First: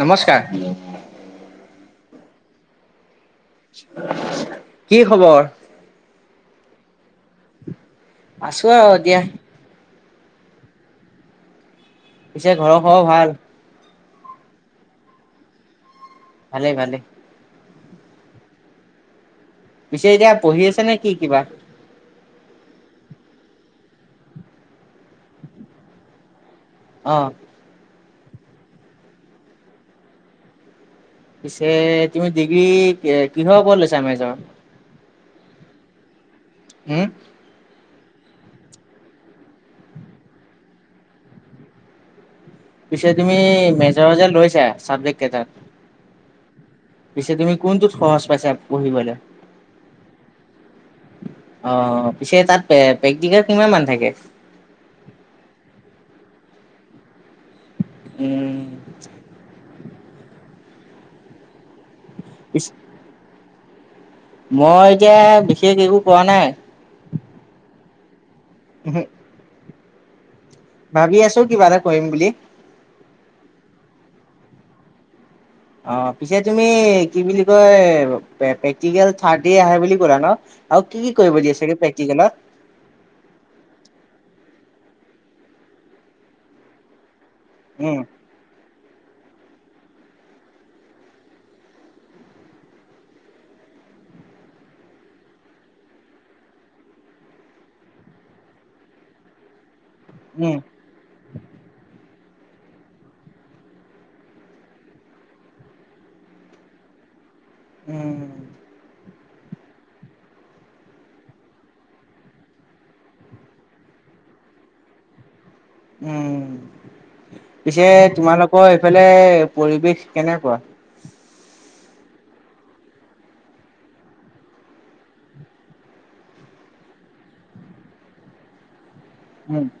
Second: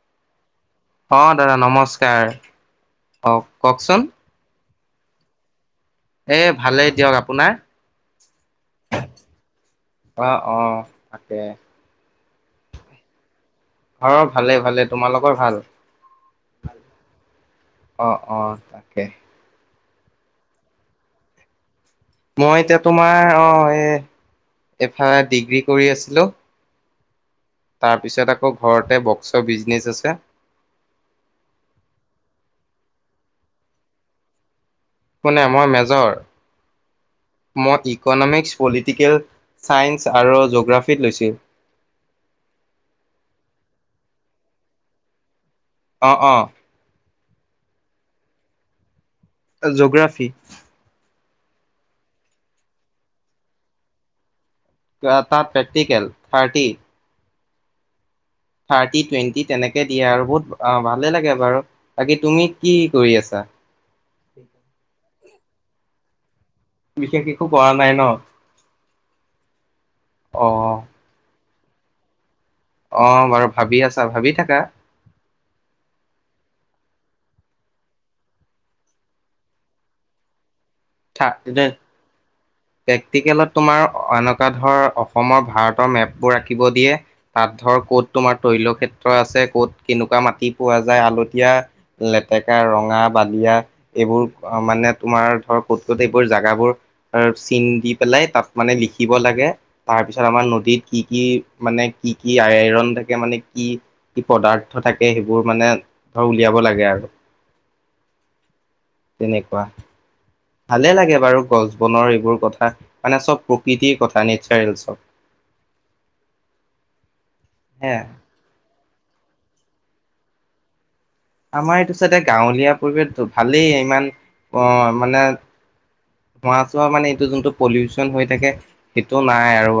নমস্কাৰ। অঁ দাদা নমস্কাৰ, কওঁক? কি খবৰ? এ ভালেই দিয়ক, আপোনাৰ? আছোঁ আৰু দিয়া। অ অ তাকে। পিছে ঘৰৰ খবৰ ভাল। ঘৰৰ ভালে ভালে তোমালোকৰ ভাল। ভালেই ভালে। অ অ তাকে। পিছে এতিয়া পঢ়ি আছে নে কি কিবা। মই এতিয়া তোমাৰ অ এই এফালে ডিগ্ৰী কৰি আছিলোঁ। অ। তাৰপিছত আকৌ ঘৰতে বক্সৰ বিজনেচ আছে। পিছে তুমি ডিগ্ৰী কিহৰ ওপৰত লৈছা মেজৰ। কোনে মই মেজৰ। উম। মই ইকনমিক্স, পলিটিকেল ছাইন্স আৰু জ'গ্ৰাফিত লৈছিলোঁ। পিছে তুমি মেজৰ যে লৈছা ছাবজেক্ট কেইটাত। অ অ। পিছে তুমি কোনটোত সহজ পাইছা পঢ়িবলৈ। জোগ্ৰাফি। অ পিছে তাত প্ৰেকটিকেল কিমান মান থাকে। তাত প্ৰেকটিকেল থাৰ্টি। উম। থাৰ্টি টুৱেণ্টি তেনেকে দিয়ে আৰু বহুত ভালেই লাগে বাৰু বাকী তুমি পিছ কি কৰি আছা। মই এতিয়া বিশেষ একো কৰা নাই। বিশেষ একো কৰা নাই ন? [unintelligible] অ অ। ভাবি আছোঁ কিবা এটা কৰিম বুলি। অ বাৰু ভাবি আছা ভাবি থাকা। অ পিছে তুমি কি বুলি কয় প্ৰেক্টিকেল থাৰ্তী আহে বুলি ক'লা ন? আৰু কি কি কৰিব দিয়ে থা চাগে প্ৰেক্টিকেলত? প্ৰেক্টিকেলত তোমাৰ এনেকুৱা ধৰ অসমৰ ভাৰতৰ মেপ বোৰ আকিব দিয়ে। তাত ধৰ উম, ক'ত তোমাৰ তৈলক্ষেত্ৰ আছে ক'ত কেনেকুৱা মাটি পোৱা যায় আলতীয়া। লেতেকা ৰঙা বালিয়া এইবোৰ মানে তোমাৰ ধৰক ক'ত ক'ত এইবোৰ জোগাবোৰ চিন দি পেলাই তাত মানে লিখিব লাগে তাৰ পিছত আমাৰ উম, নদীত কি কি মানে কি কি আইৰন থাকে মানে কি? কি পদাৰ্থ থাকে সেইবোৰ মানে ধৰ উলিয়াব লাগে আৰু। উম। তেনেকুৱা। ভালে লাগে বাৰু গছ বনৰ এইবোৰ কথা মানে চব প্ৰকৃতিৰ কথা নেচাৰেল চব। উম হে পিছে তোমালোকৰ এইফালে পৰিৱেশ কেনেকুৱা? আমাৰ এইটো চাইদে গাঁৱলীয়া পৰিৱেশ ভালেই ইমান অ মানে মহা চোৱা মানে এইটো যোনটো পলিউচন হৈ থাকে সেইটো নাই উম, আৰু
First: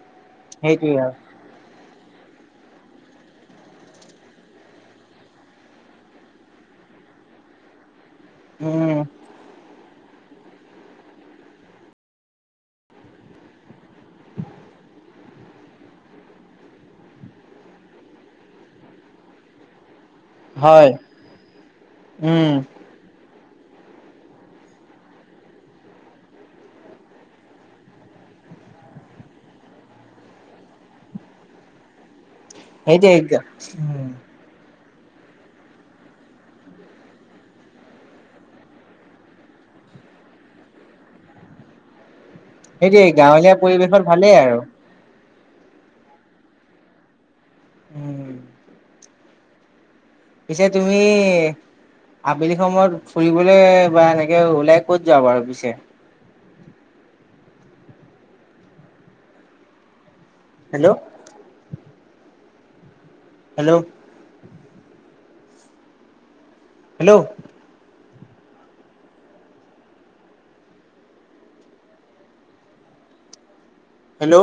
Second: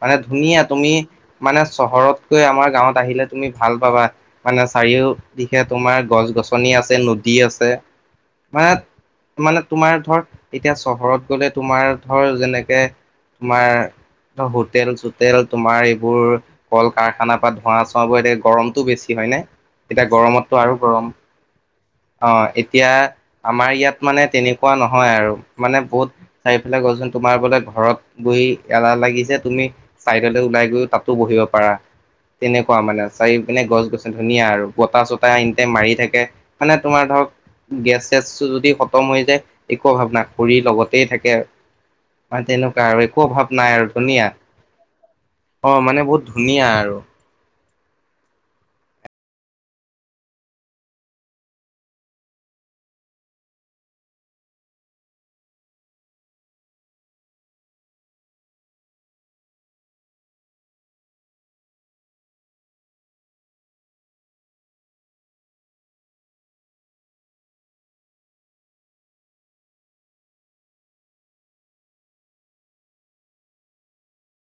মানে ধুনীয়া তুমি সেইটোৱে আৰু। মানে চহৰতকৈ আমাৰ গাঁৱত আহিলে তুমি ভাল পাবা মানে চাৰিও দিশে তোমাৰ গছ গছনি আছে নদী আছে। মানে উম, মানে তোমাৰ ধৰ এতিয়া চহৰত গ'লে তোমাৰ ধৰ যেনেকে তোমাৰ হোটেল-চোটেল তোমাৰ এইবোৰ কল কাৰখানা পৰা ধোঁৱা-চোৱা বোৰ, এতিয়া গৰমটো বেছি হয় নে, এতিয়া গৰমত আৰু হয়, গৰম, অ', উম, এতিয়া আমাৰ ইয়াত মানে তেনে কোৱা নহয় আৰু, মানে বহুত চাৰিফেলে কলচোন তোমাৰ বোলে ঘৰত বহি এলাহ লাগিছে, তুমি চাইডলৈ ওলাই গৈ তাতো বহিব পাৰা, তেনেকুৱা মানে, চাইও সেইটোৱে পিনে উম। গছ-গছনি ধুনীয়া আৰু। বতাহ চটা এনিতাইম মাৰি থাকে, মানে তোমাৰ ধৰক গেছ-চেছ যদি খতম হৈ যায় একো অভাৱ নাই, খৰি লগতেই থাকে। মানে তেনেকুৱা আৰু সেইটোৱে একো অভাৱ গাঁৱলীয়া নাই আৰু পৰিৱেশত ধুনীয়া। ভালেই আৰু। অ', মানে বহুত ধুনীয়া আৰু। উম। পিছে তুমি আবেলি সময়ত ফুৰিবলে বা এনেকে ওলাই ক'ত যাবা পিছে? হেল্ল'? হেল্ল'? হেল্ল'? হেল্ল'?